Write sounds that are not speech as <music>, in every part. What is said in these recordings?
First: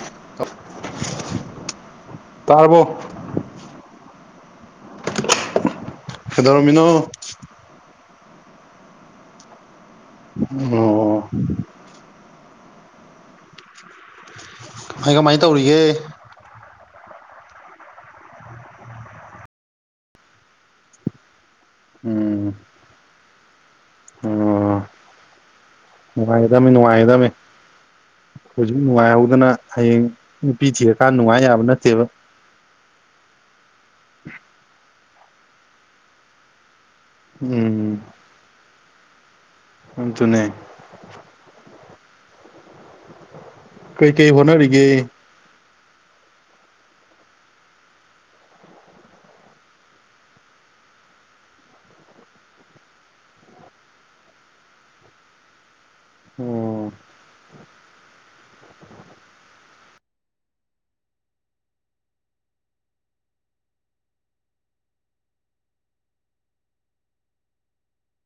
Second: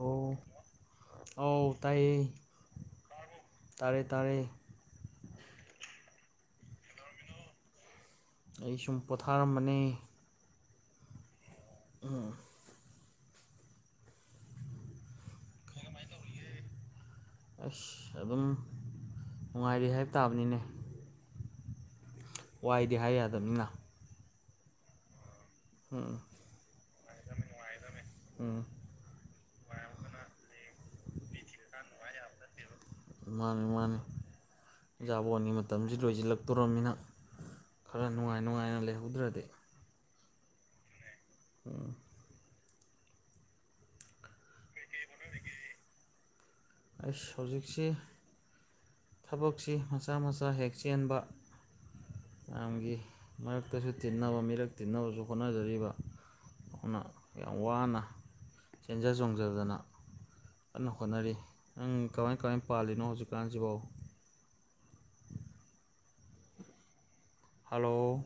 ꯑꯣ ꯑꯧ ꯇꯥꯏꯌꯦ ꯇꯥꯔꯕꯣ ꯇꯥꯔꯦ ꯇꯥꯔꯦ ꯀꯩꯗꯧꯔꯝꯃꯤꯅꯣ ꯑꯩ ꯁꯨꯝ ꯄꯣꯊꯥꯔꯝꯕꯅꯦ ꯑꯣ ꯎꯝ ꯍꯥꯏ ꯀꯃꯥꯏ ꯇꯧꯔꯤꯒꯦ ꯑꯁ ꯑꯗꯨꯝ ꯅꯨꯡꯉꯥꯏꯔꯤ ꯍꯥꯏꯕ ꯇꯥꯕꯅꯤꯅꯦ ꯎꯝ ꯋꯥꯏꯗꯤ ꯍꯥꯏ ꯌꯥꯗꯕꯅꯤꯅ ꯑꯣ ꯎꯝ ꯅꯨꯡꯉꯥꯏꯒꯗꯕꯅꯤ ꯅꯨꯡꯉꯥꯏꯒꯗꯕꯅꯤ ꯎꯝ ꯍꯧꯖꯤꯛ ꯅꯨꯡꯉꯥꯏꯍꯧꯗꯅ ꯍꯥꯌꯦꯡ ꯅꯨꯄꯤ ꯊꯤꯔ ꯀꯥꯟ ꯅꯨꯡꯉꯥꯏꯌꯥ ꯊꯤꯔꯀꯥꯟ ꯅꯨꯡꯉꯥꯏꯌꯥꯕ ꯅꯠ ꯃꯥꯅꯤ ꯃꯥꯅꯤ ꯖꯕꯣꯟꯒꯤ ꯃꯇꯝꯁꯤ ꯂꯣꯏꯁꯤꯜꯂꯥꯛꯇꯣꯔꯝꯅꯤꯅ ꯎꯝ ꯈꯔ ꯅꯨꯡꯉꯥꯏ ꯅꯨꯡꯉꯥꯏꯅ ꯂꯩꯍꯧꯗ꯭ꯔꯗꯤ ꯑꯗꯨꯅꯦ ꯑꯝ ꯀꯩꯀꯩ ꯍꯣꯠꯅꯔꯤꯒꯦ ꯍꯣꯠꯅꯔꯤꯒꯦ ꯑꯩꯁ ꯍꯧꯖꯤꯛꯁꯦ ꯊꯕꯛꯁꯤ ꯃꯆꯥꯥ ꯃꯆꯥ ꯍꯦꯛ ꯆꯦꯟꯕ ꯃꯌꯥꯝꯒꯤ ꯃꯔꯛꯇꯁꯨ ꯇꯤꯟꯅꯕ ꯃꯤꯔꯛ ꯇꯤꯟꯅꯕꯁꯨ ꯍꯣꯠꯅꯖꯔꯤꯕ ꯑꯣ ꯑꯗꯨ ꯌꯥꯝ ꯋꯥꯅ ꯆꯦꯟꯖ ꯆꯣꯡꯖꯗꯅ ꯀꯟꯅ ꯍꯣꯠꯅꯔꯤ ꯅꯪ ꯀꯃꯥꯏ ꯀꯃꯥꯏꯅ ꯄꯥꯜꯂꯤꯅꯣ ꯍꯧꯖꯤꯛꯀꯥꯟꯁꯤꯕꯣ ꯍꯜꯂꯣ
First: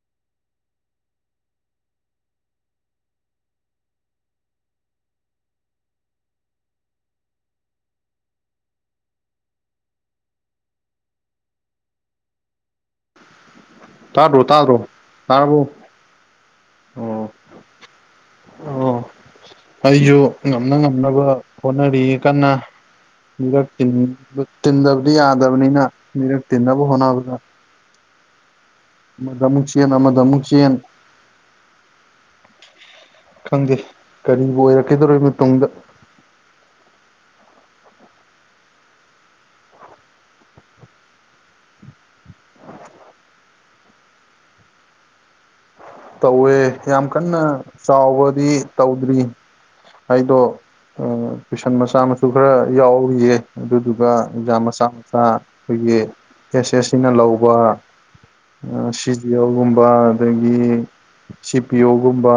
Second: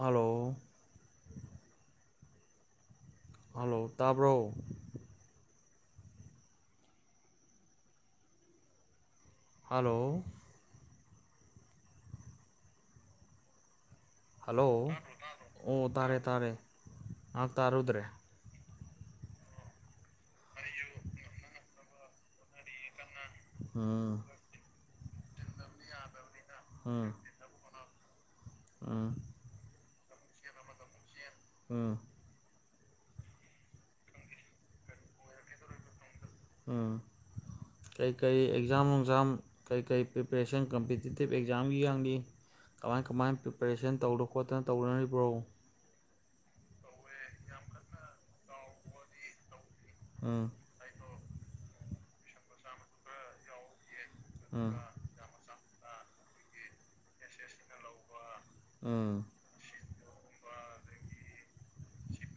ꯍꯜꯂꯣ ꯍꯜꯂꯣ ꯇꯥꯕ꯭ꯔꯣ ꯍꯥꯂꯣ ꯇꯥꯗ꯭ꯔꯣ -ꯇꯥꯗ꯭ꯔꯣ ꯍꯜꯂꯣ ꯇꯥꯔꯕꯣ ꯑꯣ ꯇꯥꯔꯦ ꯇꯥꯔꯦ ꯑꯣ ꯉꯥꯏꯍꯥꯛ ꯇꯥꯔꯨꯗ꯭ꯔꯦ ꯑꯣ ꯑꯩꯖꯨ ꯉꯝꯅ ꯉꯝꯅꯕ ꯍꯣꯠꯅꯔꯤꯌꯦ ꯀꯟꯅ ꯃꯤꯔꯛ ꯇꯤꯟ ꯎꯝ ꯇꯤꯟꯗꯕꯗꯤ ꯌꯥꯗꯕꯅꯤꯅ ꯃꯤꯔꯛ ꯇꯤꯟꯅꯕ ꯎꯝ ꯍꯣꯠꯅꯕꯗ ꯎꯝ ꯑꯃꯗ ꯃꯨꯛꯆꯦꯟ ꯑꯃꯗ ꯃꯨꯛꯆꯦꯟ ꯎꯝ ꯈꯪꯗꯦ ꯀꯔꯤꯕꯨ ꯑꯣꯏꯔꯛꯀꯗꯧꯔꯤꯕꯅꯣ ꯇꯨꯡꯗ ꯎꯝ ꯀꯩ -ꯀꯩ ꯑꯦꯛꯖꯥꯝ ꯅꯨꯡꯖꯥꯝ ꯀꯩ ꯀꯩ ꯄ꯭ꯔꯤꯄꯔꯦꯁꯟ ꯀꯝꯄꯤꯇꯤꯇꯤꯞ ꯑꯦꯛꯖꯥꯝꯒꯤ ꯌꯥꯡꯂꯤ ꯀꯃꯥꯏ ꯀꯃꯥꯏꯅ ꯄ꯭ꯔꯤꯄꯦꯔꯦꯁꯟ ꯇꯧꯗꯅ ꯈꯣꯠꯇꯅ ꯇꯧꯅꯔꯤꯕ꯭ꯔꯣ ꯇꯧꯋꯦ ꯌꯥꯝ ꯀꯥꯟꯅ ꯆꯥꯎꯕꯗꯤ ꯇꯧꯗ꯭ꯔꯤ ꯑꯩꯗꯣ ꯎꯝ ꯇꯨꯏꯁꯥꯟ ꯃꯆꯥ ꯃꯁꯨ ꯈꯔ ꯌꯥꯎꯔꯤꯌꯦ ꯑꯗꯨꯗꯨꯒ ꯑꯦꯛꯖꯥꯝ ꯎꯝ ꯃꯆꯥ ꯆꯥ ꯑꯩꯈꯣꯏꯒꯤ ꯑꯦꯁ ꯑꯦꯁꯁꯤꯅ ꯂꯧꯕ ꯁꯤ ꯎꯝ ꯖꯤ ꯑꯦꯜ ꯒꯨꯝꯕ ꯑꯗꯒꯤ ꯁꯤ ꯄꯤ ꯑꯣ ꯒꯨꯝꯕ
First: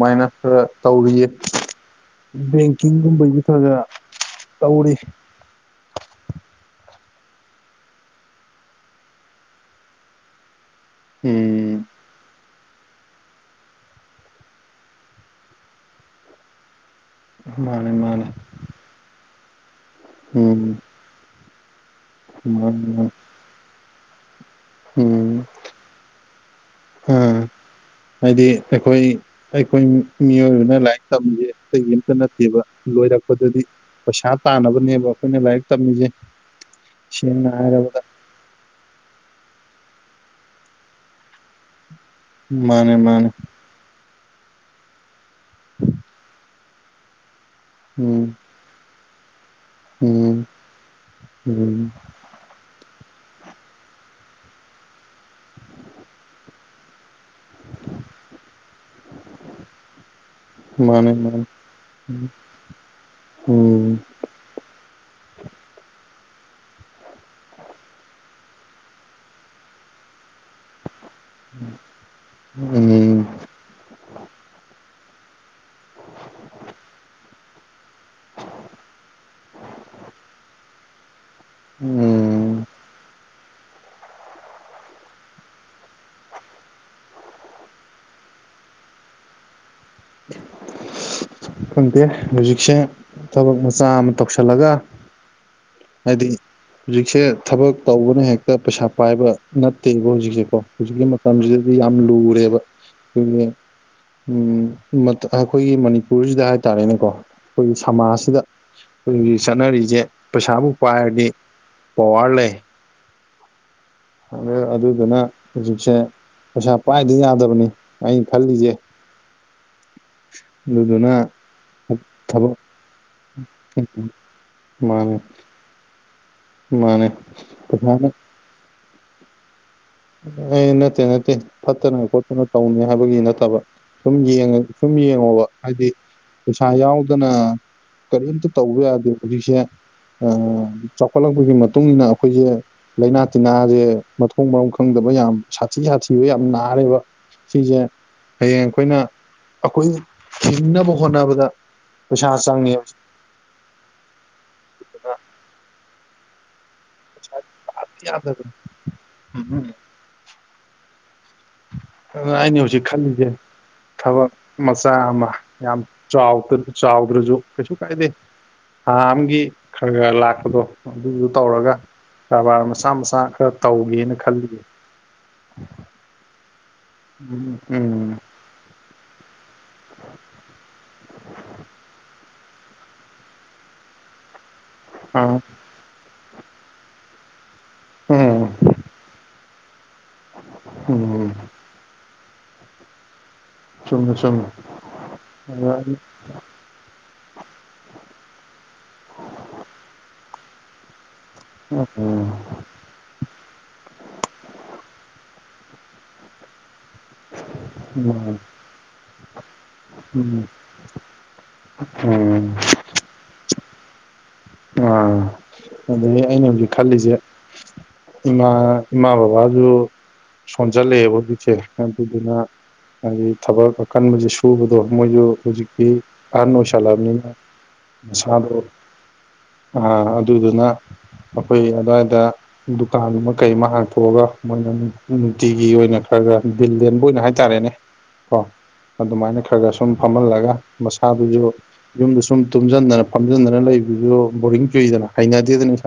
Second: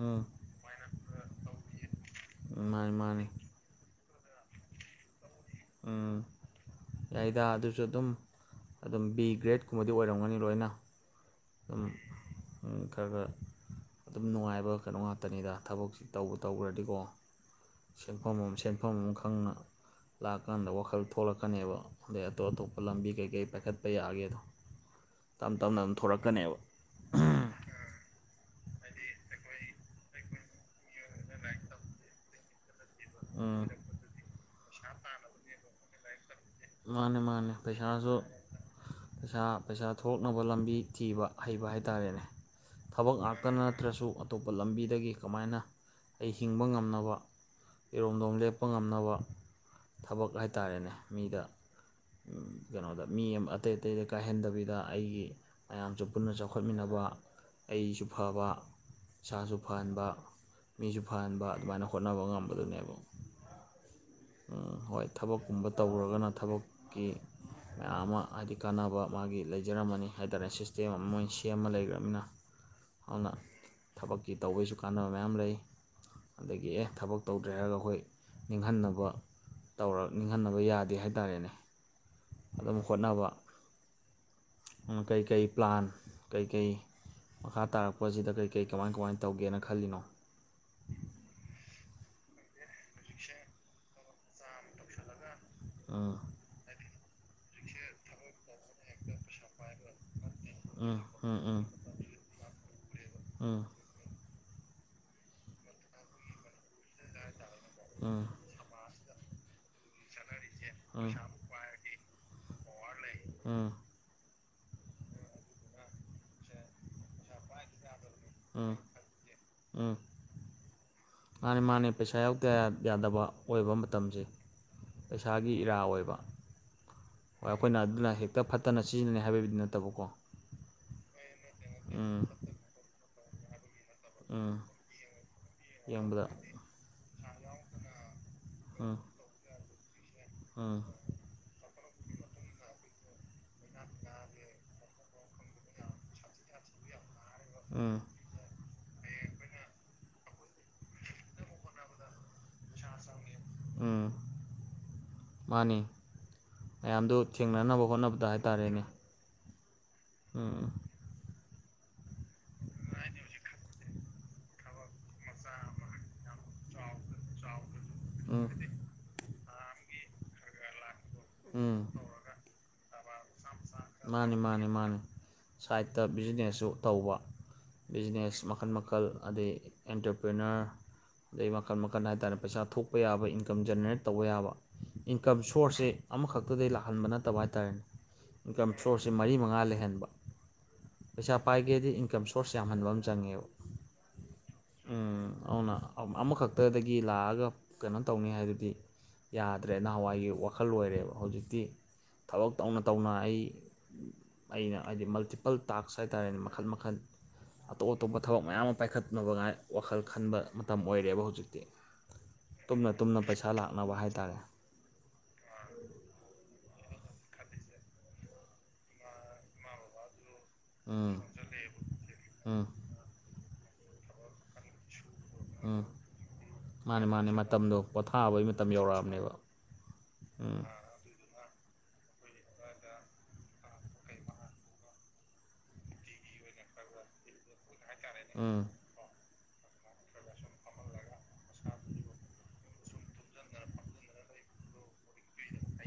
ꯎꯝ ꯈꯔ ꯇꯧꯔꯤꯌꯦ ꯃꯥꯅꯤ ꯃꯥꯅꯤ ꯕꯦꯡꯀꯤꯡꯒꯨꯝꯕꯒꯤ ꯈꯔ -ꯈꯔ ꯇꯧꯔꯤ ꯎꯝ ꯌꯥꯏꯗ ꯑꯗꯨꯁꯨ ꯑꯗꯨꯝ ꯑꯗꯨꯝ ꯕꯤ ꯒ꯭ꯔꯦꯗꯀꯨꯝꯕꯗꯤ ꯑꯣꯏꯔꯝꯒꯅꯤ ꯂꯣꯏꯅ ꯎꯝ ꯎꯝ ꯎꯝ ꯈꯔ ꯒꯔ ꯑꯗꯨꯝ ꯅꯨꯡꯉꯥꯏꯕ ꯀꯩꯅꯣ ꯉꯥꯛꯇꯅꯤꯗ ꯊꯕꯛꯁꯤ ꯇꯧꯕꯨ ꯇꯧꯒ꯭ꯔꯗꯤꯀꯣ ꯃꯥꯅꯦ ꯃꯥꯅꯦ ꯁꯦꯟꯐꯝ ꯑꯃ ꯁꯦꯟꯐꯝ ꯑꯃ ꯈꯪꯅ ꯎꯝ ꯂꯥꯛꯑꯀꯥꯟꯗ ꯋꯥꯈꯜ ꯊꯣꯛꯂꯛꯀꯅꯦꯕ ꯑꯗꯩ ꯑꯇꯣꯞ ꯑꯇꯣꯞꯄ ꯂꯝꯕꯤ ꯃꯥꯅꯦ ꯀꯩꯀꯩ ꯄꯥꯏꯈꯠꯄ ꯌꯥꯒꯦꯗꯣ ꯎꯝ ꯇꯞ ꯇꯞꯅ ꯑꯗꯨꯝ ꯊꯣꯛꯂꯛꯀꯅꯦꯕ ꯎꯝ ꯍꯥꯏꯗꯤ ꯑꯩꯈꯣꯏ- ꯑꯩꯈꯣꯏ ꯃꯤꯑꯣꯏꯕꯅ ꯂꯥꯏꯛ ꯇꯝꯃꯤꯖꯦ ꯑꯇꯩꯒꯤ ꯑꯝꯇ ꯅꯠꯇꯦꯕ ꯂꯣꯏꯔꯛꯄꯗꯗꯤ ꯎꯝ ꯄꯩꯁꯥ ꯇꯥꯟꯅꯕꯅꯦꯕ ꯑꯩꯈꯣꯏꯅ ꯂꯥꯏꯔꯤꯛ ꯇꯥꯝꯃꯤꯖꯦ ꯃꯥꯅꯦ ꯁꯦꯡꯅ ꯃꯥꯅꯦ ꯍꯥꯏꯔꯕꯗ ꯄꯩꯁꯥꯁꯨ ꯄꯩꯁꯥ- ꯄꯩꯁꯥ ꯊꯣꯛꯅꯕ ꯂꯝꯕꯤ ꯊꯤꯕ ꯑꯍꯩꯕ ꯍꯥꯏꯇꯥꯔꯦꯅꯦ ꯃꯥꯅꯦ ꯊꯕꯛ ꯃꯥꯅꯦ ꯉꯥꯛꯇꯅ ꯅꯠꯇ꯭ꯔꯁꯨ ꯑꯇꯣꯞꯄ ꯂꯥꯝꯕꯤꯗꯒꯤ ꯀꯃꯥꯏꯅ ꯑꯩ ꯍꯤꯡꯕ ꯉꯥꯝꯅꯕ ꯎꯝ ꯏꯔꯣꯝꯗꯣꯝ ꯂꯦꯞꯄ ꯉꯥꯝꯅꯕ ꯊꯕꯛ ꯎꯝ ꯍꯥꯏꯇꯥꯔꯦꯅꯦ ꯃꯤꯗ ꯎꯝ ꯀꯩꯅꯣꯗ ꯃꯤ ꯑꯃ ꯑꯇꯩ ꯑꯇꯩꯗ ꯀꯥꯏꯍꯟꯗꯕꯤꯗ ꯑꯩꯒꯤ ꯃꯌꯥꯝꯁꯨ ꯄꯨꯟꯅ ꯆꯥꯎꯈꯠꯃꯤꯟꯅꯕ ꯑꯩꯁꯨ ꯐꯕ ꯏꯁꯥꯁꯨ ꯐꯍꯟꯕ ꯃꯤꯁꯨ ꯃꯥꯅꯦ ꯐꯍꯟꯕ ꯃꯥꯅꯦ ꯑꯗꯨꯃꯥꯏꯅ ꯍꯣꯠꯅꯕ ꯉꯝꯕꯗꯨꯅꯦꯕ ꯎꯝ ꯑꯝ ꯍꯣꯏ ꯊꯕꯛꯀꯨꯝꯕ ꯇꯧꯒ꯭ꯔꯒꯅ ꯊꯕꯛꯀꯤ ꯃꯌꯥꯝ ꯑꯃ ꯍꯥꯏꯗꯤ ꯀꯥꯟꯅꯕ ꯃꯥꯒꯤ ꯂꯩꯖꯔꯝꯃꯅꯤ ꯍꯥꯏ ꯇꯥꯔꯦ ꯁꯤꯁꯇꯦꯝ ꯑꯃ ꯃꯣꯏꯁꯤ ꯇꯦꯝ ꯑꯃ ꯂꯩꯈ꯭ꯔꯝꯅꯤꯅ ꯎꯝ ꯑꯗꯨꯅ ꯊꯕꯛꯀꯤ ꯇꯧꯕꯒꯤꯁꯨ ꯀꯥꯟꯅꯕ ꯃꯌꯥꯝ ꯂꯩ ꯑꯗꯒꯤ ꯑꯦ ꯊꯕꯛ ꯇꯧꯗ꯭ꯔꯦ ꯍꯥꯏꯔꯒ ꯑꯩꯈꯣꯏ ꯅꯤꯡꯍꯟꯅꯕ ꯇꯧꯔ ꯅꯤꯡꯍꯟꯅꯕ ꯌꯥꯗꯦ ꯍꯥꯏꯇꯥꯔꯦꯅꯦ ꯎꯝ ꯑꯗꯨꯝ ꯍꯣꯠꯅꯕ ꯀꯩꯀꯩ ꯄ꯭ꯂꯥꯟ ꯀꯩꯀꯩ ꯃꯈꯥ ꯇꯥꯔꯛꯄꯁꯤꯗ ꯀꯩ ꯀꯩ ꯀꯃꯥꯏ ꯀꯃꯥꯏꯅ ꯇꯧꯒꯦꯅ ꯈꯜꯂꯤꯅꯣ ꯈꯪꯗꯦ ꯍꯧꯖꯤꯛꯁꯦ ꯊꯕꯛ ꯃꯆꯥ ꯑꯃ ꯇꯧꯁꯜꯂꯒ ꯑꯥ ꯍꯥꯏꯗꯤ ꯍꯧꯖꯤꯛꯁꯦ ꯊꯕꯛ ꯇꯧꯕꯅ ꯍꯦꯛꯇ ꯄꯩꯁꯥ ꯄꯥꯏꯕ ꯅꯠꯇꯦꯕ ꯍꯧꯖꯤꯛꯁꯦꯀꯣ ꯎꯝ ꯍꯧꯖꯤꯛꯀꯤ ꯎꯝ ꯃꯇꯝꯁꯤꯗꯗꯤ ꯌꯥꯝ ꯂꯨꯔꯦꯕ ꯎꯝ ꯆꯨꯝꯃꯦ ꯎꯝ ꯎꯝ ꯃꯠꯇ ꯑꯩꯈꯣꯏꯒꯤ ꯃꯅꯤꯄꯨꯔꯁꯤꯗ ꯍꯥꯏ ꯇꯥꯔꯦꯅꯦꯀꯣ ꯑꯩꯈꯣꯏꯒꯤ ꯎꯝ ꯁꯃꯥꯖꯁꯤꯗ ꯑꯩꯈꯣꯏꯒꯤ ꯆꯠꯅꯔꯤꯁꯦ ꯄꯩꯁꯥꯕꯨ ꯄꯥꯏꯔꯗꯤ ꯄꯋꯥꯔ ꯂꯩ ꯄꯋꯥꯔ ꯂꯩ ꯎꯝ ꯑꯗ ꯑꯗꯨꯗꯨꯅ ꯍꯧꯖꯤꯛꯁꯦ ꯄꯩꯁꯥ ꯄꯥꯏꯗ ꯌꯥꯗꯕꯅꯤ ꯑꯩꯅ ꯈꯜꯂꯤꯁꯦ ꯎꯝ ꯎꯝ ꯑꯗꯨꯗꯨꯅ ꯃꯥꯅꯦ ꯃꯥꯅꯦ ꯄꯩꯁꯥ ꯌꯥꯎꯗ ꯊꯕꯛ ꯌꯥ ꯌꯥꯗꯕ ꯑꯣꯏꯕ ꯃꯇꯝꯁꯦ ꯄꯩꯁꯥꯒꯤ ꯏꯔꯥ ꯑꯣꯏꯕ ꯃꯥꯟꯅꯦ ꯍꯣꯏ ꯑꯩꯈꯣꯏꯅ ꯑꯗꯨꯅ <unintelligible> ꯍꯦꯛꯇ ꯐꯠꯇꯅ ꯁꯤꯖꯤꯟꯅꯅꯩ ꯍꯥꯏꯕꯒꯤ ꯅꯠꯇꯕꯀꯣ ꯍꯣꯏ ꯅꯠꯇꯦ ꯅꯠꯇꯦ ꯐꯠꯇꯅ ꯎꯝ ꯈꯣꯠꯇꯅ ꯇꯧꯅꯤ ꯍꯥꯏꯕꯒꯤ ꯅꯠꯇꯕ ꯁꯨꯝ ꯎꯝ ꯌꯦꯡꯉꯨ ꯁꯨꯝ ꯌꯦꯡꯉꯣꯕ ꯍꯥꯏꯗꯤ ꯌꯦꯡꯕꯗ ꯄꯩꯁꯥ ꯌꯥꯎꯗꯅ ꯀꯔꯤꯝꯇ ꯇꯧꯕ ꯎꯝ ꯌꯥꯗꯦ ꯍꯧꯖꯤꯛꯁꯦ ꯑ ꯎꯝ ꯆꯥꯎꯈꯠꯂꯛꯄꯒꯤ ꯃꯇꯨꯡꯏꯟꯅ ꯑꯩꯈꯣꯏꯖꯦ ꯂꯥꯏꯅꯥ ꯇꯤꯟꯅꯥꯖꯦ ꯃꯊꯣꯡ ꯃꯔꯝ ꯈꯪꯗꯕ ꯌꯥꯝ ꯁꯥꯊꯤ ꯁꯥꯊꯤꯕ ꯌꯥꯝ ꯅꯥꯔꯦꯕ ꯁꯤꯁꯦ ꯎꯝ ꯍꯌꯦꯡ ꯑꯩꯈꯣꯏꯅ ꯑꯩꯈꯣꯏꯅ ꯍꯤꯡꯅꯕ ꯍꯣꯠꯅꯕꯗ ꯄꯩꯁꯥ ꯆꯪꯉꯦꯕ ꯁꯤꯗꯅ ꯃꯥꯅꯦ ꯃꯌꯥꯝꯗꯨ ꯄꯩꯁꯥ ꯊꯦꯡꯅꯅꯕ ꯍꯣꯠꯅꯕꯗ ꯍꯥꯏꯇꯥꯔꯦꯅꯦ ꯎꯍꯨꯝ ꯎꯝ ꯑꯗꯨꯅ ꯑꯩꯅ ꯍꯧꯖꯤꯛ ꯈꯜꯂꯤꯁꯦ ꯊꯕꯛ ꯃꯆꯥ ꯑꯃ ꯌꯥꯝ ꯆꯥꯎꯗ ꯆꯥꯎꯗ꯭ꯔꯁꯨ ꯀꯩꯁꯨ ꯀꯥꯏꯗꯦ ꯎꯝ ꯊꯥ ꯑꯃꯒꯤ ꯈꯔ ꯈꯔ ꯂꯥꯛꯄꯗꯣ ꯑꯗꯨꯗꯨ ꯇꯧꯔꯒ ꯎꯝ ꯀꯥꯕꯥꯔ ꯃꯆꯥ ꯃꯆꯥ ꯈꯔ ꯇꯧꯒꯦꯅ ꯃꯥꯅꯤ ꯈꯜꯂꯤꯌꯦ ꯃꯥꯅꯤ ꯃꯥꯅꯤ ꯁꯥꯏꯠꯇ ꯕꯤꯖꯤꯅꯦꯁꯁꯨ ꯇꯧꯕ ꯎꯝ ꯎꯝ ꯕꯤꯖꯤꯅꯦꯁ ꯃꯈꯜ ꯃꯈꯜ ꯑꯗꯩ ꯑꯦꯟꯇꯔꯄ꯭ꯔꯤꯅꯔ ꯑꯗꯩ ꯃꯈꯟ ꯃꯈꯟ ꯍꯥꯏꯇꯥꯔꯦ ꯄꯩꯁꯥ ꯊꯣꯛꯄ ꯌꯥꯕ ꯏꯟꯀꯝ ꯖꯦꯅꯦꯔꯦꯠ ꯇꯧꯕ ꯌꯥꯕ ꯏꯟꯀꯝ ꯁꯣꯔꯁꯁꯦ ꯑꯃꯈꯛꯇꯗꯩ ꯂꯥꯛꯍꯟꯕ ꯅꯠꯇꯕ ꯍꯥꯏꯇꯥꯥꯔꯦꯅꯦ ꯑ ꯎꯝ ꯏꯟꯀꯝ ꯁꯣꯔꯁꯁꯦ ꯃꯔꯤ ꯃꯉꯥ ꯂꯩꯍꯟꯕ ꯎꯝ ꯄꯩꯁꯥ ꯄꯥꯏꯒꯦꯗꯤ ꯏꯟꯀꯝ ꯁꯣꯔꯁ ꯌꯥꯝꯍꯟꯕ ꯑꯃ ꯆꯪꯉꯦꯕ ꯆꯨꯝꯃꯦ ꯆꯨꯝꯃꯦ ꯎꯝ ꯑꯗꯨꯅ ꯎꯝ ꯑ ꯑꯃꯈꯛ ꯇꯗꯒꯤ ꯂꯥꯛꯑꯒ ꯀꯩꯅꯣ ꯇꯧꯅꯤ ꯍꯥꯏꯗꯨꯗꯤ ꯌꯥꯗ꯭ꯔꯦ ꯅꯍꯥꯟꯋꯥꯏꯒꯤ ꯋꯥꯈꯜ ꯑꯣꯏꯔꯦꯕ ꯍꯧꯖꯤꯛ ꯇꯤ ꯊꯕꯛ ꯇꯧꯅ ꯇꯧꯅ ꯑꯩ ꯑꯩꯅ ꯍꯥꯏꯗꯤ ꯃꯜꯇꯤꯄꯜ ꯇꯥꯛꯁ ꯍꯥꯏꯇꯥꯔꯦꯅꯦ ꯃꯈꯜ ꯃꯈꯜ ꯑꯇꯣꯞ ꯑꯇꯣꯞꯄ ꯎꯝ ꯊꯕꯛ ꯃꯌꯥꯝ ꯑꯃ ꯄꯥꯏꯈꯠꯅꯕꯉꯥꯏ ꯋꯥꯈꯜ ꯈꯟꯕ ꯎꯝ ꯃꯇꯝ ꯑꯣꯏꯔꯦꯕ ꯍꯧꯖꯤꯛꯇꯤ ꯎꯝ ꯇꯨꯝꯅ ꯇꯨꯝꯅ ꯄꯩꯁꯥ ꯂꯥꯛꯅꯕ ꯍꯥꯏꯇꯥꯥꯔꯦ ꯑꯥ ꯑꯗꯒꯤ ꯑꯩꯅ ꯍꯧꯖꯤꯛ ꯈꯜꯂꯤꯁꯦ ꯏꯃꯥ ꯏꯃꯥ ꯕꯕꯥꯁꯨ ꯁꯣꯟꯖꯜꯂꯛꯑꯦꯕ ꯎꯝ ꯍꯧꯖꯤꯛꯁꯦ ꯑꯗꯨꯗꯨꯅꯥ ꯎꯝ ꯍꯥꯏꯗꯤ ꯊꯕꯛ ꯑꯀꯟꯕꯁꯦ ꯁꯨꯕꯗꯣ ꯃꯣꯏꯁꯨ ꯎꯝ ꯍꯧꯖꯤꯛꯇꯤ ꯑꯍꯟ ꯑꯣꯏꯁꯜꯂꯕꯅꯤꯅ ꯄꯣꯊꯥꯕꯩ ꯃꯇꯝ ꯌꯧꯔꯛꯑꯕꯅꯦꯕ ꯑ ꯎꯝ ꯑꯗꯨꯗꯨꯅ ꯑꯩꯈꯣꯏ ꯑꯗꯨꯋꯥꯏꯗ ꯗꯨꯀꯥꯟ ꯑꯃ ꯀꯩ ꯑꯃ ꯍꯥꯡꯇꯣꯛꯑꯒ ꯃꯣꯏꯅ ꯅꯨꯡꯇꯤꯒꯤ ꯑꯣꯏꯅ ꯈꯔ ꯈ ꯗꯤꯜ ꯂꯦꯟꯕ ꯑꯣꯏꯅ ꯍꯥꯏ ꯇꯥꯔꯦꯅꯦ ꯎꯝ ꯑꯗꯨꯝꯃꯥꯏꯅ ꯈꯔ ꯈꯔ ꯁꯨꯝ ꯐꯝꯍꯜꯂꯒ ꯃꯁꯥꯗꯨꯖꯨ ꯌꯨꯝꯗ ꯁꯨꯝ ꯇꯨꯝꯖꯟꯗꯅ ꯐꯝꯖꯟꯗꯅ ꯂꯩꯞꯗꯨꯖꯨ ꯕꯣꯔꯤꯡ ꯆꯨꯏꯗꯅ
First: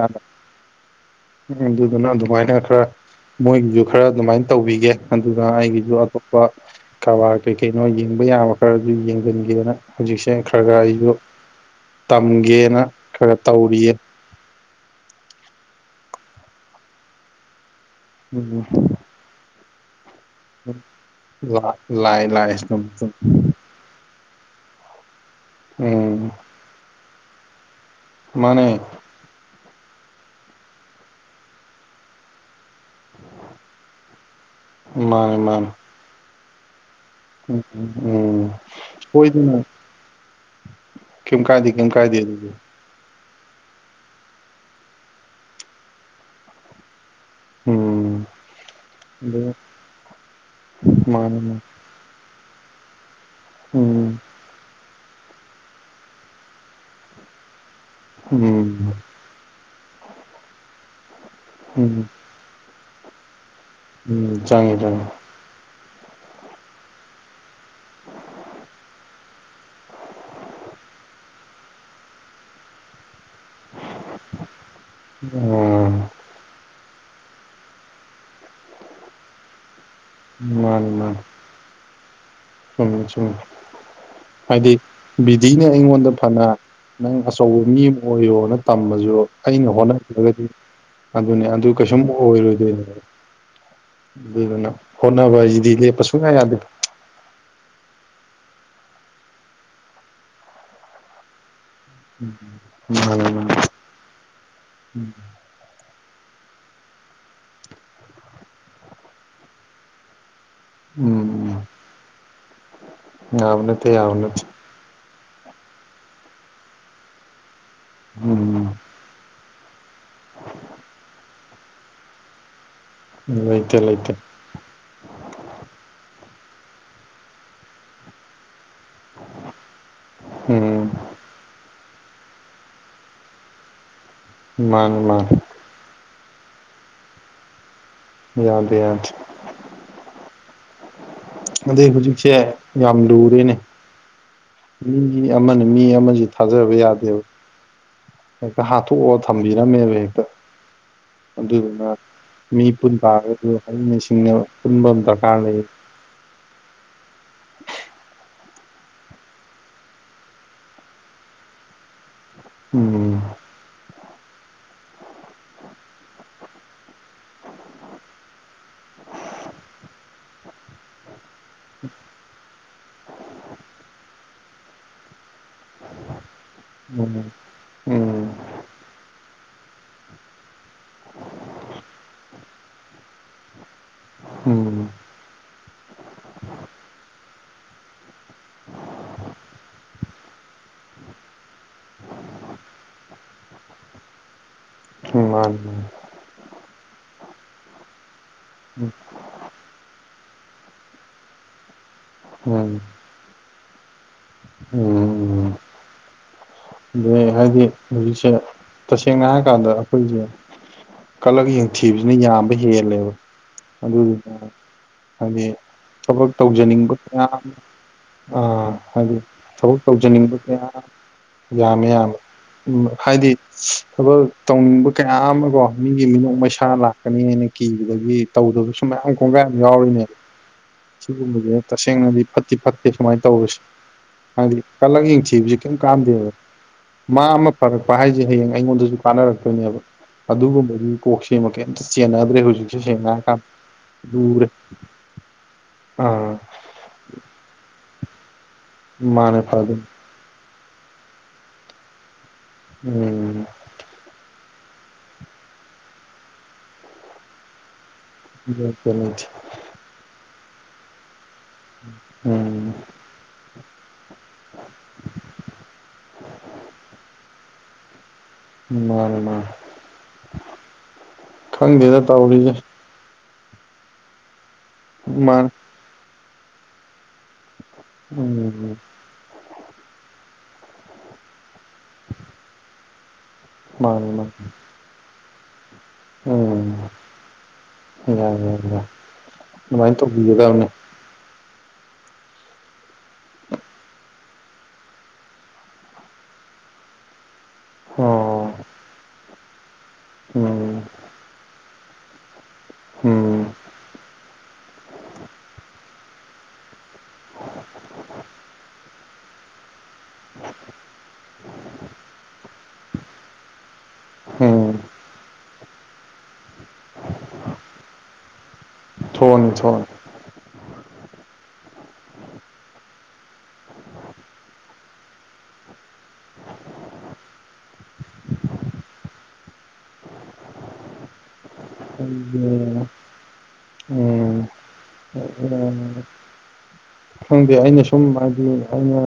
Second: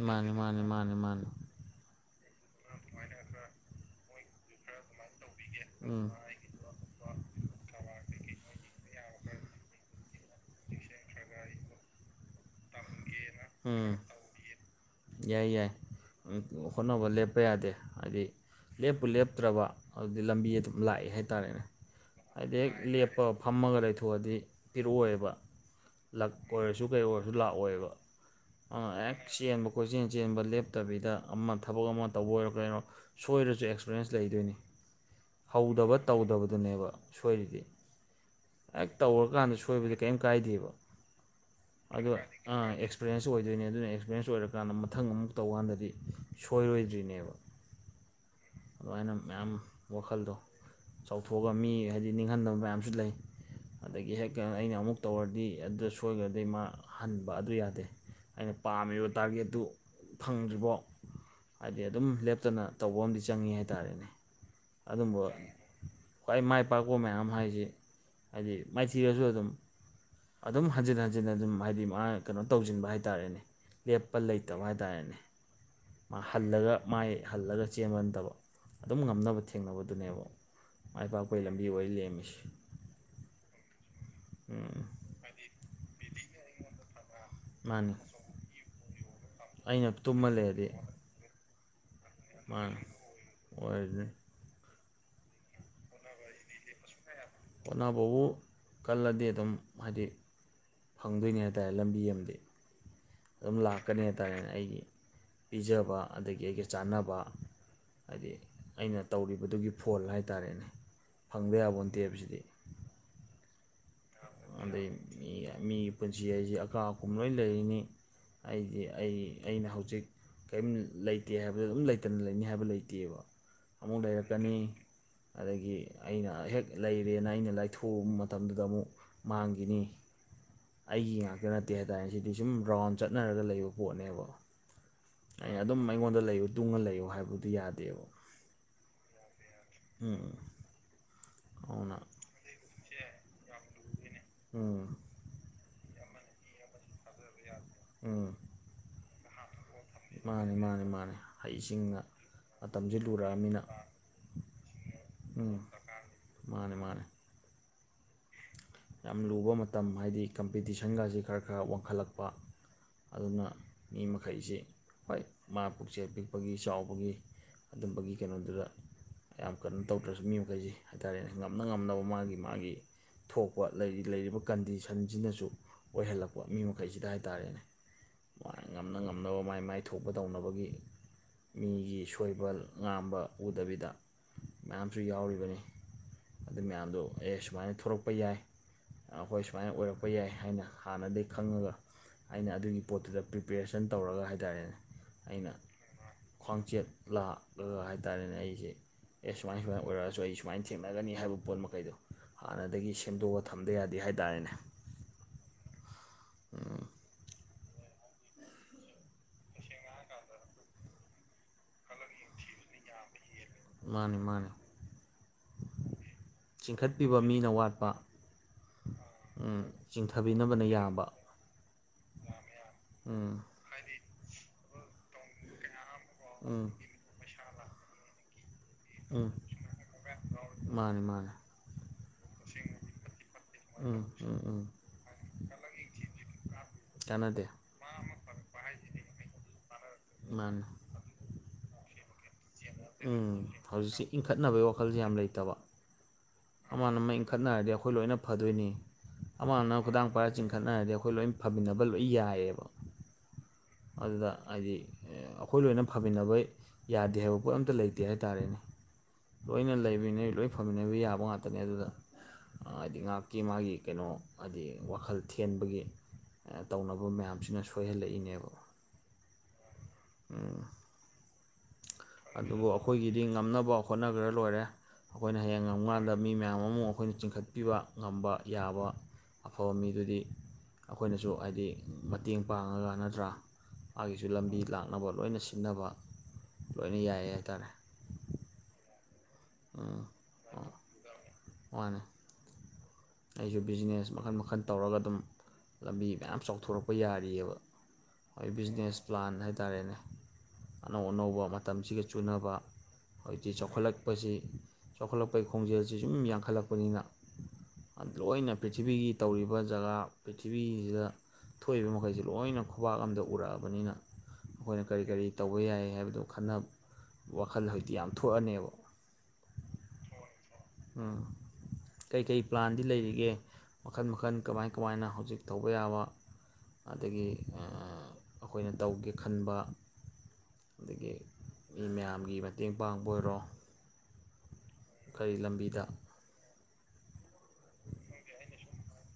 ꯃꯥꯅꯦ ꯃꯥꯅꯦ ꯃꯥꯅꯦ ꯃꯥꯅꯦ ꯎꯝ ꯑꯗꯨꯗꯨꯅ ꯑꯗꯨꯃꯥꯏ ꯅ ꯈꯔ ꯃꯣꯏꯒꯤꯖꯨ ꯈꯔ ꯑꯗꯨꯝꯃꯥꯏꯟ ꯇꯧꯕꯤꯒꯦ ꯑꯗꯨꯒ ꯑꯩꯒꯤꯖꯨ ꯎꯝ ꯑꯇꯣꯞꯄ ꯀꯔꯕꯥꯔ ꯀꯩ ꯀꯩꯅꯣ ꯌꯦꯡꯕ ꯌꯥꯕ ꯈꯔꯖꯨ ꯌꯦꯡꯖꯟꯒꯦꯅ ꯍꯧꯖꯤꯛꯁꯦ ꯈꯔ ꯍꯧꯖꯤꯛꯁꯦ ꯑꯩꯁꯨ ꯈꯔ ꯈꯔ ꯌꯦꯡꯕ ꯇꯝꯒꯦꯅ ꯈꯔ ꯈꯔ ꯇꯧꯔꯤꯌꯦ ꯌꯥꯏ ꯌꯥꯏ ꯍꯣꯠꯅꯕ ꯂꯦꯞꯄ ꯌꯥꯗꯦ ꯍꯥꯏꯗꯤ ꯎꯝ ꯂꯦꯞꯄꯨ ꯂꯦꯞꯇ꯭ꯔꯕ ꯑꯗꯨꯗꯤ ꯂꯝꯕꯤ ꯑꯗꯨꯝ ꯂꯥꯛꯑꯦ ꯍꯥꯏꯇꯥꯔꯦꯅꯦ ꯂꯥꯛꯑꯦ ꯂꯥꯛꯑꯦ ꯍꯥꯏꯗꯤ ꯍꯦꯛ ꯁꯨꯝ ꯁꯨꯝ ꯂꯦꯞꯄ ꯐꯝꯃꯒ ꯂꯩꯊꯣꯛꯑꯗꯤ ꯄꯤꯔꯛꯑꯣꯏꯕ ꯎꯝ ꯂꯛ ꯑꯣꯏꯔꯁꯨ ꯀꯩ ꯑꯣꯏꯔꯁꯨ ꯂꯥꯛꯑꯣꯏꯕ ꯃꯥꯅꯦ ꯑ ꯍꯦꯛ ꯆꯦꯟꯕ ꯀꯣꯏꯆꯦꯟ ꯆꯦꯟꯕ ꯂꯦꯞꯇꯕꯤꯗ ꯑꯃ ꯊꯕꯛ ꯑꯃ ꯇꯧꯕ ꯑꯣꯏꯔꯣ ꯀꯩꯅꯣ ꯁꯣꯏꯔꯁꯨ ꯑꯦꯛꯁꯄꯔꯦꯟꯁ ꯂꯩꯗꯣꯏꯅꯤ ꯃꯥꯅꯦ ꯃꯥꯅꯦ ꯍꯧꯗꯕ ꯇꯧꯗꯕꯗꯨꯅꯦꯕ ꯁꯣꯏꯔꯤꯗꯤ ꯎꯝ ꯎꯝ ꯍꯦꯛ ꯇꯧꯔꯀꯥꯟꯗ ꯁꯣꯏꯗꯅ ꯁꯣꯏꯕꯗꯤ ꯀꯩꯝ ꯀꯥꯏꯗꯦꯕ ꯀꯩꯝ ꯀꯥꯏꯗꯦ ꯀꯩꯝ ꯑꯗꯨ ꯀꯥꯏꯗꯦ ꯑꯗꯨꯗꯤ ꯑ ꯑꯦꯛꯁ ꯄꯔꯦꯟꯁ ꯑꯣꯏꯗꯣꯏꯅꯦ ꯑꯗꯨꯅ ꯑꯦꯛꯁꯄꯔꯦꯟꯁ ꯑꯣꯏꯔꯀꯥꯟꯗ ꯃꯊꯪ ꯑꯃꯨꯛ ꯇꯧꯀꯥꯟꯗꯗꯤ ꯁꯣꯏꯔꯣꯏꯗ꯭ꯔꯤꯅꯦꯕ ꯎꯝ ꯑꯗꯨꯝꯃꯥꯏꯅ ꯑꯗꯨ ꯃꯌꯥꯝ ꯋꯥꯈꯜꯗꯣ ꯃꯥꯅꯤ ꯆꯥꯎꯊꯣꯛꯑꯒ ꯃꯥꯅꯤ ꯃꯤ ꯍꯥꯏꯗꯤ ꯅꯤꯡꯍꯟꯅꯕ ꯃꯌꯥꯝꯁꯨ ꯂꯩ ꯎꯝ ꯑꯗꯒꯤ ꯍꯦꯛ ꯑꯩꯅ ꯑꯃꯨꯛ ꯇꯧꯔꯗꯤ ꯑꯗꯨ ꯁꯣꯏꯒ꯭ꯔꯗꯤ ꯃꯥ ꯍꯟꯕ ꯑꯗꯨ ꯌꯥꯗꯦ ꯑꯩꯅ ꯎꯝ ꯄꯥꯝꯃꯤꯕ ꯇꯥꯔꯒꯦꯠꯇꯨ ꯐꯪꯗ꯭ꯔꯤꯕꯣꯛ ꯍꯥꯏꯗꯤ ꯑꯗꯨꯝ ꯎꯝ ꯂꯦꯞꯇꯅ ꯇꯧꯕ ꯑꯃꯗꯤ ꯆꯪꯉꯤ ꯍꯥꯏꯇꯥꯔꯦꯅꯦ ꯎꯝ ꯆꯪꯉꯤ ꯆꯪꯉꯤ ꯑꯗꯨꯝꯕ ꯈ꯭ꯋꯥꯏ ꯃꯥꯏ ꯄꯥꯛꯄ ꯃꯌꯥꯝ ꯍꯥꯏꯖꯤ ꯍꯥꯏꯗꯤ ꯃꯥꯏꯊꯤꯔꯁꯨ ꯑꯗꯨꯝ ꯑꯗꯨꯝ ꯍꯟꯖꯤꯟ ꯍꯟꯖꯤꯟ ꯑꯗꯨꯝ ꯍꯥꯏꯗꯤ ꯃꯥ ꯀꯩꯅꯣ ꯇꯧꯖꯤꯟꯕ ꯍꯥꯏꯇꯥꯥꯔꯦꯅꯦ ꯂꯦꯞꯄ ꯂꯩꯇꯕ ꯍꯥꯏꯇꯥꯥꯔꯦꯅꯦ ꯎꯝ ꯃꯥ‌ ꯍꯜꯂꯒ ꯃꯥꯏ ꯍꯜꯂꯒ ꯆꯦꯟꯕ ꯅꯠꯇꯕ ꯑꯗꯨꯝ ꯉꯝꯅꯕ ꯊꯦꯡꯅꯕꯗꯨꯅꯦꯕ ꯃꯥꯏ ꯄꯥꯛꯄꯩ ꯂꯝꯕꯤ ꯑꯣꯏ ꯂꯩꯔꯝꯃꯤꯁꯤ ꯎꯝ <unintelligible> ꯍꯥꯏꯗꯤ ꯕꯤꯗꯤꯅ ꯑꯩꯉꯣꯟꯗ ꯐꯅ ꯅꯪ ꯑꯆꯧꯕ ꯃꯤ ꯃꯥꯅꯤ ꯑꯃ ꯑꯣꯏꯌꫭꯅ ꯇꯝꯃꯖꯨ ꯑꯩꯅ ꯇꯨꯝꯃ ꯍꯣꯠꯅꯗ꯭ꯔꯒꯗꯤ ꯂꯩꯔꯗꯤ ꯑꯗꯨꯅꯦ ꯑꯗꯨ ꯀꯩꯁꯨꯝ ꯃꯥꯅꯤ ꯑꯣꯏꯔꯣꯏꯗꯣꯏꯅꯦ ꯑꯣꯏꯔꯅꯤ ꯑꯗꯨꯗꯨꯅ ꯍꯣꯠꯅꯕ ꯍꯥꯏꯖꯤꯗꯤ ꯂꯦꯞꯄ ꯁꯨꯡꯌꯥ ꯌꯥꯗꯦ ꯍꯣꯠꯅꯕꯕꯨ ꯀꯜꯂꯗꯤ ꯑꯗꯨꯝ ꯍꯥꯏꯗꯤ ꯐꯪꯗꯣꯏꯅꯦ ꯍꯥꯏꯇꯥꯔꯦ ꯂꯝꯕꯤ ꯑꯝꯗꯤ ꯎꯝ, ꯃꯥꯅꯤ ꯃꯥꯅꯤ ꯑꯗꯨꯝ ꯂꯥꯛꯀꯅꯦ ꯍꯥꯏ ꯇꯥꯔꯦꯅꯦ ꯑꯩꯒꯤ ꯎꯝ ꯄꯤꯖꯕ ꯑꯗꯒꯤ ꯑꯩꯒ ꯆꯥꯟꯅꯕ ꯍꯥꯏꯗꯤ ꯑꯩꯅ ꯇꯧꯔꯤꯕꯗꯨꯒꯤ ꯐꯣꯜ ꯍꯥꯏꯇꯥꯥꯔꯦꯅꯦ ꯎꯝ ꯐꯪꯗ ꯎꯝ. ꯌꯥꯄꯣꯟꯇꯦꯕ ꯁꯤꯗꯤ ꯌꯥꯕ ꯅꯠꯇꯦ ꯌꯥꯕ ꯅꯠꯇꯦ ꯑꯗꯩ ꯃꯤ ꯃꯤꯒꯤ ꯄꯨꯟꯁꯤ ꯍꯥꯏꯖꯤ ꯑꯀꯥ ꯑꯀꯨꯝ ꯂꯣꯏ ꯂꯩꯔꯤꯅꯤ ꯎꯝ ꯍꯥꯏꯗꯤ ꯑꯩꯒꯤ ꯑꯩꯅ ꯍꯧꯖꯤꯛ ꯀꯩꯝ ꯂꯩꯇꯦ ꯍꯥꯏꯕꯗ ꯑꯗꯨꯝ ꯂꯩꯇꯅ ꯂꯩꯅꯤ ꯍꯥꯏꯕ ꯂꯩ ꯇꯦꯕ ꯂꯩꯇꯦ ꯑꯃꯨꯛ‌ ꯂꯩꯇꯦ ꯂꯩꯔꯛ ꯀꯅꯤ ꯑꯗꯒꯤ ꯑꯩꯅ ꯍꯦꯛ ꯂꯩꯔꯦꯅ ꯑꯩꯅ ꯂꯥꯏꯊꯣꯛꯎꯕ ꯃꯇꯝꯗꯨꯗ ꯑꯃꯨꯛ ꯃꯥꯡꯒꯤꯅꯤ ꯎꯝ ꯑꯩꯒꯤ ꯉꯥꯛꯇ ꯅꯠꯇꯦ ꯍꯥꯏꯇꯥꯔꯦ ꯁꯤꯗꯤ ꯁꯨꯝ ꯔꯥꯎꯟ ꯆꯠꯅꯔꯒ ꯂꯩꯕ ꯄꯣꯠꯅꯦꯕ ꯃꯥꯟꯅꯦ ꯃꯥꯟꯅꯦ ꯑꯩ ꯑꯗꯨꯝ ꯑꯩꯉꯣꯟꯗ ꯂꯩꯌꯨ ꯇꯨꯡꯉ ꯂꯩꯌꯨ ꯍꯥꯏꯕꯗꯨ ꯌꯥꯗꯦꯕ ꯌꯥꯗꯦ ꯌꯥꯗꯦ ꯎꯝ ꯑꯗꯩ ꯑꯗꯨꯅ ꯍꯧꯖꯤꯛꯁꯦ ꯌꯥꯝ ꯂꯨꯔꯦꯅꯦ ꯎꯝ ꯃꯤ ꯑꯃꯅ ꯃꯤ ꯑꯃꯁꯦ ꯊꯥꯖꯕ ꯌꯥꯗꯦꯕ <unintelligible> ꯍꯦꯛꯇ ꯍꯥꯠꯇꯣꯛꯑ ꯊꯝꯕꯤꯔꯝꯃꯦꯕ ꯍꯦꯛꯇ ꯃꯥꯅꯤ ꯃꯥꯅꯤ ꯃꯥꯅꯤ ꯑꯗꯨꯗꯨꯅ ꯍꯩꯁꯤꯡꯅ ꯃꯤ ꯄꯨꯟ ꯃꯇꯝꯁꯦ ꯇꯥꯔꯒꯁꯨ ꯂꯨꯔꯛꯑꯃꯤꯅ ꯍꯩꯅ ꯁꯤꯡꯅ ꯄꯨꯟꯕ ꯑꯃ ꯗꯔꯀꯥꯔ ꯎꯝ ꯂꯩꯌꯦꯕ ꯃꯥꯅꯦ ꯃꯥꯅꯦ ꯌꯥꯝ ꯂꯨꯕ ꯃꯇꯝ ꯍꯥꯏꯗꯤ ꯀꯝꯄꯤꯇꯤꯁꯟꯒꯥꯁꯤ ꯈꯔ ꯈꯔ ꯋꯥꯡꯈꯠꯂꯛꯄ ꯄ ꯎꯝ ꯑꯗꯨꯅ ꯃꯤ ꯃꯈꯩꯁꯤ ꯍꯣꯏ ꯃꯥ ꯄꯨꯛꯆꯦꯜ ꯄꯤꯛꯄꯒꯤ ꯆꯥꯎꯕꯒꯤ ꯑꯗꯨꯝꯕꯒꯤ ꯀꯩꯅꯣꯗꯨꯗ ꯌꯥꯝ ꯀꯟꯅ ꯇꯧꯗ꯭ꯔꯁꯨ ꯃꯤ ꯃꯈꯩꯁꯦ ꯍꯥꯏ ꯇꯥꯔꯦ ꯉꯝꯅ ꯉꯝꯅꯕ ꯃꯥꯒꯤ ꯃꯥꯒꯤ ꯊꯣꯛꯄ ꯂꯩꯔꯤ ꯂꯩꯔꯤꯕ ꯀꯟꯗꯤꯁꯟꯁꯤꯅꯁꯨ ꯑꯣꯏꯍꯜꯂꯛꯄ ꯃꯤ ꯃꯈꯩꯁꯤꯗ ꯎꯝ ꯍꯥꯏꯇꯥꯔꯦꯅꯦ ꯃꯥ ꯉꯝꯅ ꯉꯝꯅꯕ ꯃꯥꯏ ꯃꯥꯏ ꯊꯣꯛꯄ ꯇꯧꯅꯕꯒꯤ ꯃꯤꯒꯤ ꯁꯣꯏꯕ ꯉꯥꯝꯕ ꯎꯗꯕꯤꯗ ꯎꯝ ꯃꯌꯥꯝꯁꯨ ꯌꯥꯎꯔꯤꯕꯅꯤ ꯑꯗꯨ ꯃꯌꯥꯝꯗꯣ ꯑꯦ ꯁꯨꯃꯥꯏꯅ ꯊꯣꯔꯛ ꯄ ꯌꯥꯏ ꯑꯩꯈꯣꯏ ꯁꯨꯃꯥꯏꯅ ꯑꯣꯏꯔꯛꯄ ꯌꯥꯏ ꯍꯥꯏꯅ ꯍꯥꯟꯅꯗꯒꯤ ꯈꯪꯉꯒ ꯑꯩꯅ ꯑꯗꯨꯒꯤ ꯄꯣꯠꯇꯨꯗ ꯄ꯭ꯔꯤꯄꯦꯔꯦꯁꯟ ꯇꯧꯔꯒ ꯍꯥꯏꯇꯥꯔꯦꯅꯦ ꯎꯝ ꯑꯩꯅ ꯃꯥꯅꯤ ꯈ꯭ꯋꯥꯡꯆꯦꯠ ꯂꯥꯛꯂꯒ ꯍꯥꯏꯇꯥꯔꯦꯅꯦ ꯑꯩꯁꯦ ꯑꯦ ꯁꯨꯃꯥꯏ ꯁꯨꯃꯥꯏ ꯑꯣꯏꯔꯛꯑꯁꯨ ꯑꯩ ꯁꯨꯃꯥꯏꯅ ꯊꯦꯡꯅꯒꯅꯤ ꯍꯥꯏꯕ ꯄꯣꯠ ꯃꯈꯩꯗꯣ ꯍꯥꯟꯅ ꯃꯥꯅꯤ ꯗꯒꯤ ꯁꯦꯝꯗꯣꯛꯑ ꯊꯝꯗ ꯌꯥꯗꯦ ꯍꯥꯏꯇꯥꯥꯔꯦꯅꯦ ꯎꯝ ꯎꯝ ꯑꯗꯩ ꯍꯥꯏꯗꯤ ꯍꯧꯖꯤꯛꯁꯦ ꯇꯁꯦꯡꯅ ꯍꯥꯏꯔ ꯀꯥꯟꯗ ꯑꯩꯈꯣꯏꯁꯦ ꯀꯜꯂꯛ ꯌꯦꯡ ꯊꯤꯕꯅ ꯌꯥꯝꯕ ꯍꯦꯜꯂꯦꯕ ꯑꯗꯨ ꯃꯥꯅꯤ ꯃꯥꯅꯤ ꯍꯥꯏꯗꯤ ꯊꯕꯛ ꯇꯧꯖꯅꯤꯡꯕ ꯆꯤꯡꯈꯠꯄꯤꯕ ꯀꯌꯥ ꯃꯤꯅ ꯑꯃ ꯋꯥꯠꯄ ꯑꯥ ꯍꯥꯏꯗꯤ ꯎꯝ ꯊꯕꯛ ꯇꯧꯖꯅꯤꯡꯕ ꯀꯌꯥ ꯆꯤꯡꯊꯕꯤꯅꯕꯅ ꯌꯥꯝꯕ ꯌꯥꯝꯃꯦ ꯎꯝ ꯍꯥꯏꯗꯤ ꯊꯕꯛ ꯇꯧꯅꯤꯡꯕ ꯀꯌꯥ ꯑꯃ ꯀꯣ ꯃꯤꯒꯤ ꯃꯤꯅꯣꯛ ꯃꯩꯁꯥ ꯎꯝ ꯂꯥꯛꯀꯅꯤ ꯍꯥꯏꯅ ꯀꯤꯕꯗꯒꯤ ꯇꯧꯗꯕ ꯁꯨ ꯃꯌꯥꯝ ꯀꯣꯡꯒꯥꯏ ꯑꯃ ꯌꯥꯎꯔꯤꯅꯦ ꯃꯥꯅꯦ ꯁꯤꯒꯨꯝꯕꯁꯦ ꯇꯁꯦꯡꯅꯗꯤ ꯐꯠꯇꯤ ꯐꯠꯇꯦ ꯁꯨꯃꯥꯏꯅ ꯇꯧꯕꯁꯦ ꯎꯝ ꯎꯝ ꯎꯝ ꯍꯥꯏꯗꯤ ꯀꯂꯛ ꯌꯦꯡꯊꯤꯕꯁꯤ ꯀꯔꯤꯝ ꯀꯥꯟꯅꯗꯦꯕ ꯃꯥ ꯀꯥꯟꯅꯗꯦ ꯑꯃ ꯐꯔꯛꯄ ꯍꯥꯏꯁꯦ ꯍꯌꯦꯡ ꯑꯩꯉꯣꯟꯗꯁꯨ ꯀꯥꯟꯅꯔꯛꯇꯣꯏꯅꯦꯕ ꯃꯥꯅꯦ ꯑꯗꯨꯒꯨꯝꯕꯒꯤ ꯀꯣꯛꯁꯦ ꯀꯩꯝꯇ ꯆꯦꯟꯅꯗ꯭ꯔꯦ ꯍꯧꯖꯤꯛꯁꯦ ꯁꯦꯡꯅ ꯍꯥꯏꯔ ꯀꯥꯟꯗ ꯍꯧꯖꯤꯛꯁꯤ ꯏꯟꯈꯠꯅꯕꯩ ꯋꯥꯈꯜꯖꯦ ꯌꯥꯝ ꯂꯩꯇꯕ ꯑꯥ ꯑꯃꯅ ꯑꯃ ꯏꯟꯈꯠꯅꯔꯗꯤ ꯑꯩꯈꯣꯏ ꯂꯣꯏꯅ ꯐꯗꯣꯏꯅꯤ ꯃꯥꯅꯦ ꯑꯃꯅ ꯐꯗꯨꯝ ꯈꯨꯗꯥꯡ ꯄꯥꯏꯔ ꯆꯤꯡꯈꯠ ꯈꯠꯅꯔꯗꯤ ꯑꯩꯈꯣꯏ ꯂꯣꯏ ꯐꯝꯃꯤꯟꯅꯕ ꯂꯣꯏ ꯌꯥꯏꯑꯦꯕ ꯎꯝ ꯑꯗꯨꯗ ꯍꯥꯏꯗꯤ ꯑꯩꯈꯣꯏ ꯂꯣꯏꯅ ꯐꯃꯤꯟꯅꯕ ꯌꯥꯗꯦ ꯍꯥꯏꯕ ꯄꯣꯠ ꯑꯝꯇ ꯂꯩ ꯇꯦ ꯍꯥꯏ ꯇꯥꯔꯦꯅꯦ ꯂꯣꯏꯅ ꯂꯩꯃꯤꯟꯅꯩ ꯂꯣꯏ ꯐꯃꯤꯟꯅꯕ ꯌꯥꯕ ꯉꯥꯛꯇꯅꯦ ꯑꯗꯨꯗ ꯎꯝ ꯍꯥꯏꯗꯤ ꯉꯥꯏꯍꯥꯛꯀꯤ ꯃꯥꯒꯤ ꯀꯩꯅꯣ ꯍꯥꯏꯗꯤ ꯋꯥꯈꯜ ꯊꯦꯟꯕꯒꯤ ꯇꯧꯅꯕ ꯃꯌꯥꯝꯁꯤꯅ ꯁꯣꯏꯍꯜꯂꯛꯏꯅꯦꯕ ꯃꯥꯅꯦ ꯃꯥꯅꯦ ꯎꯝ ꯈꯪꯗꯦꯗ ꯇꯧꯔꯤꯖꯦ ꯑꯗꯨꯕꯨ ꯑꯩꯈꯣꯏꯒꯤꯗꯤ ꯉꯝꯅꯕ ꯍꯣꯠꯅꯒ꯭ꯔ ꯂꯣꯏꯔꯦ ꯑꯩꯈꯣꯏꯅ ꯃꯥꯅꯦ ꯍꯌꯦꯡ ꯉꯝ ꯀꯥꯟꯗ ꯃꯤ ꯃꯌꯥꯝ ꯑꯃ ꯑꯩꯈꯣꯏꯅ ꯆꯤꯡꯈꯠꯄꯤꯕ ꯉꯝꯕ ꯎꯝ ꯌꯥꯕ ꯑꯐꯕ ꯃꯤꯗꯨꯗꯤ ꯑꯩꯈꯣꯏꯅꯁꯨ ꯍꯥꯏꯗꯤ ꯃꯇꯦꯡ ꯄꯥꯡꯉꯒ ꯅꯠꯇ꯭ꯔꯥ ꯃꯥꯅꯦ ꯃꯥꯒꯤꯁꯨ ꯃꯥꯅꯦ ꯂꯝꯕꯤ ꯂꯥꯛꯅꯕ ꯂꯣꯏꯅ ꯁꯤꯟꯅꯕ ꯎꯝ ꯂꯣꯏꯅ ꯌꯥꯏ ꯍꯥꯏꯇꯥꯔꯦ <unintelligible> ꯑꯗꯨꯃꯥꯏꯅ ꯎꯝ ꯇꯧꯕꯤꯒꯗꯕꯅꯦ ꯃꯥꯅꯦ ꯑꯩꯁꯨ ꯕꯤꯖꯤꯅꯦꯁ ꯃꯈꯟ ꯃꯈꯟ ꯇꯧꯔꯒ ꯑꯗꯨꯝ ꯂꯝꯕꯤ ꯃꯌꯥꯝ ꯆꯥꯎꯊꯣꯔꯛꯄ ꯌꯥꯔꯤꯑꯕ ꯍꯣꯏ ꯑꯣ ꯕꯤꯖꯤꯅꯦꯁ ꯄ꯭ꯂꯥꯟ ꯍꯥꯏ ꯇꯔꯦꯅꯦ ꯎꯝ ꯑꯅꯧ ꯑꯅꯧꯕ ꯃꯇꯝꯁꯤꯒ ꯆꯨꯅꯕ ꯎꯝ ꯍꯧꯖꯤꯛꯇꯤ ꯆꯥꯎꯈꯠꯂꯛ ꯄꯁꯤ ꯆꯥꯎꯈꯠꯂꯛꯄꯒꯤ ꯈꯣꯡꯖꯦꯜꯁꯤ ꯁꯨꯝ ꯌꯥꯡꯈꯠꯂꯛꯄꯅꯤꯅ ꯑꯗꯨ ꯂꯣꯏꯅ ꯄ꯭ꯔꯤꯊꯤꯕꯤꯒꯤ ꯇꯧꯔꯤꯕ ꯖꯒꯥ ꯄ꯭ꯔꯤꯊꯤꯕꯤꯁꯤꯗ ꯊꯣꯛꯏꯕ ꯃꯈꯩꯁꯦ ꯂꯣꯏꯅ ꯈꯨꯕꯥꯛ ꯑꯃꯗ ꯎꯔꯛꯑꯕꯅꯤꯅ ꯎꯝ ꯑꯩꯈꯣꯏꯅ ꯀꯔꯤ ꯀꯔꯤ ꯇꯧꯕ ꯌꯥꯏ ꯍꯥꯏꯕꯗꯨ ꯈꯟꯅ ꯋꯥꯈꯜ ꯍꯧꯖꯤꯛꯇꯤ ꯌꯥꯝ ꯊꯣꯛꯑꯅꯤꯕ <unintelligible> ꯎꯝ ꯀꯩꯀꯩ ꯄ꯭ꯂꯥꯟꯗꯤ ꯂꯩꯔꯤꯒꯦ ꯃꯈꯟ ꯃꯈꯟ ꯀꯃꯥꯏ ꯀꯃꯥꯏꯅ ꯍꯧꯖꯤꯛ ꯇꯧꯕ ꯌꯥꯕ ꯑꯗꯒꯤ ꯑ ꯑꯩꯈꯣꯏꯅ ꯇꯧꯒꯦ ꯈꯟꯕ ꯑꯗꯒꯤ ꯃꯤ ꯃꯌꯥꯝꯒꯤ ꯃꯇꯦꯡ ꯄꯥꯡꯕ ꯑꯣꯏꯔꯣ ꯎꯝ ꯀꯔꯤ ꯂꯝꯕꯤꯗ ꯈꯪꯗꯦ ꯑꯩꯅ ꯁꯨꯝ ꯍꯥꯏꯗꯤ ꯑꯩꯅ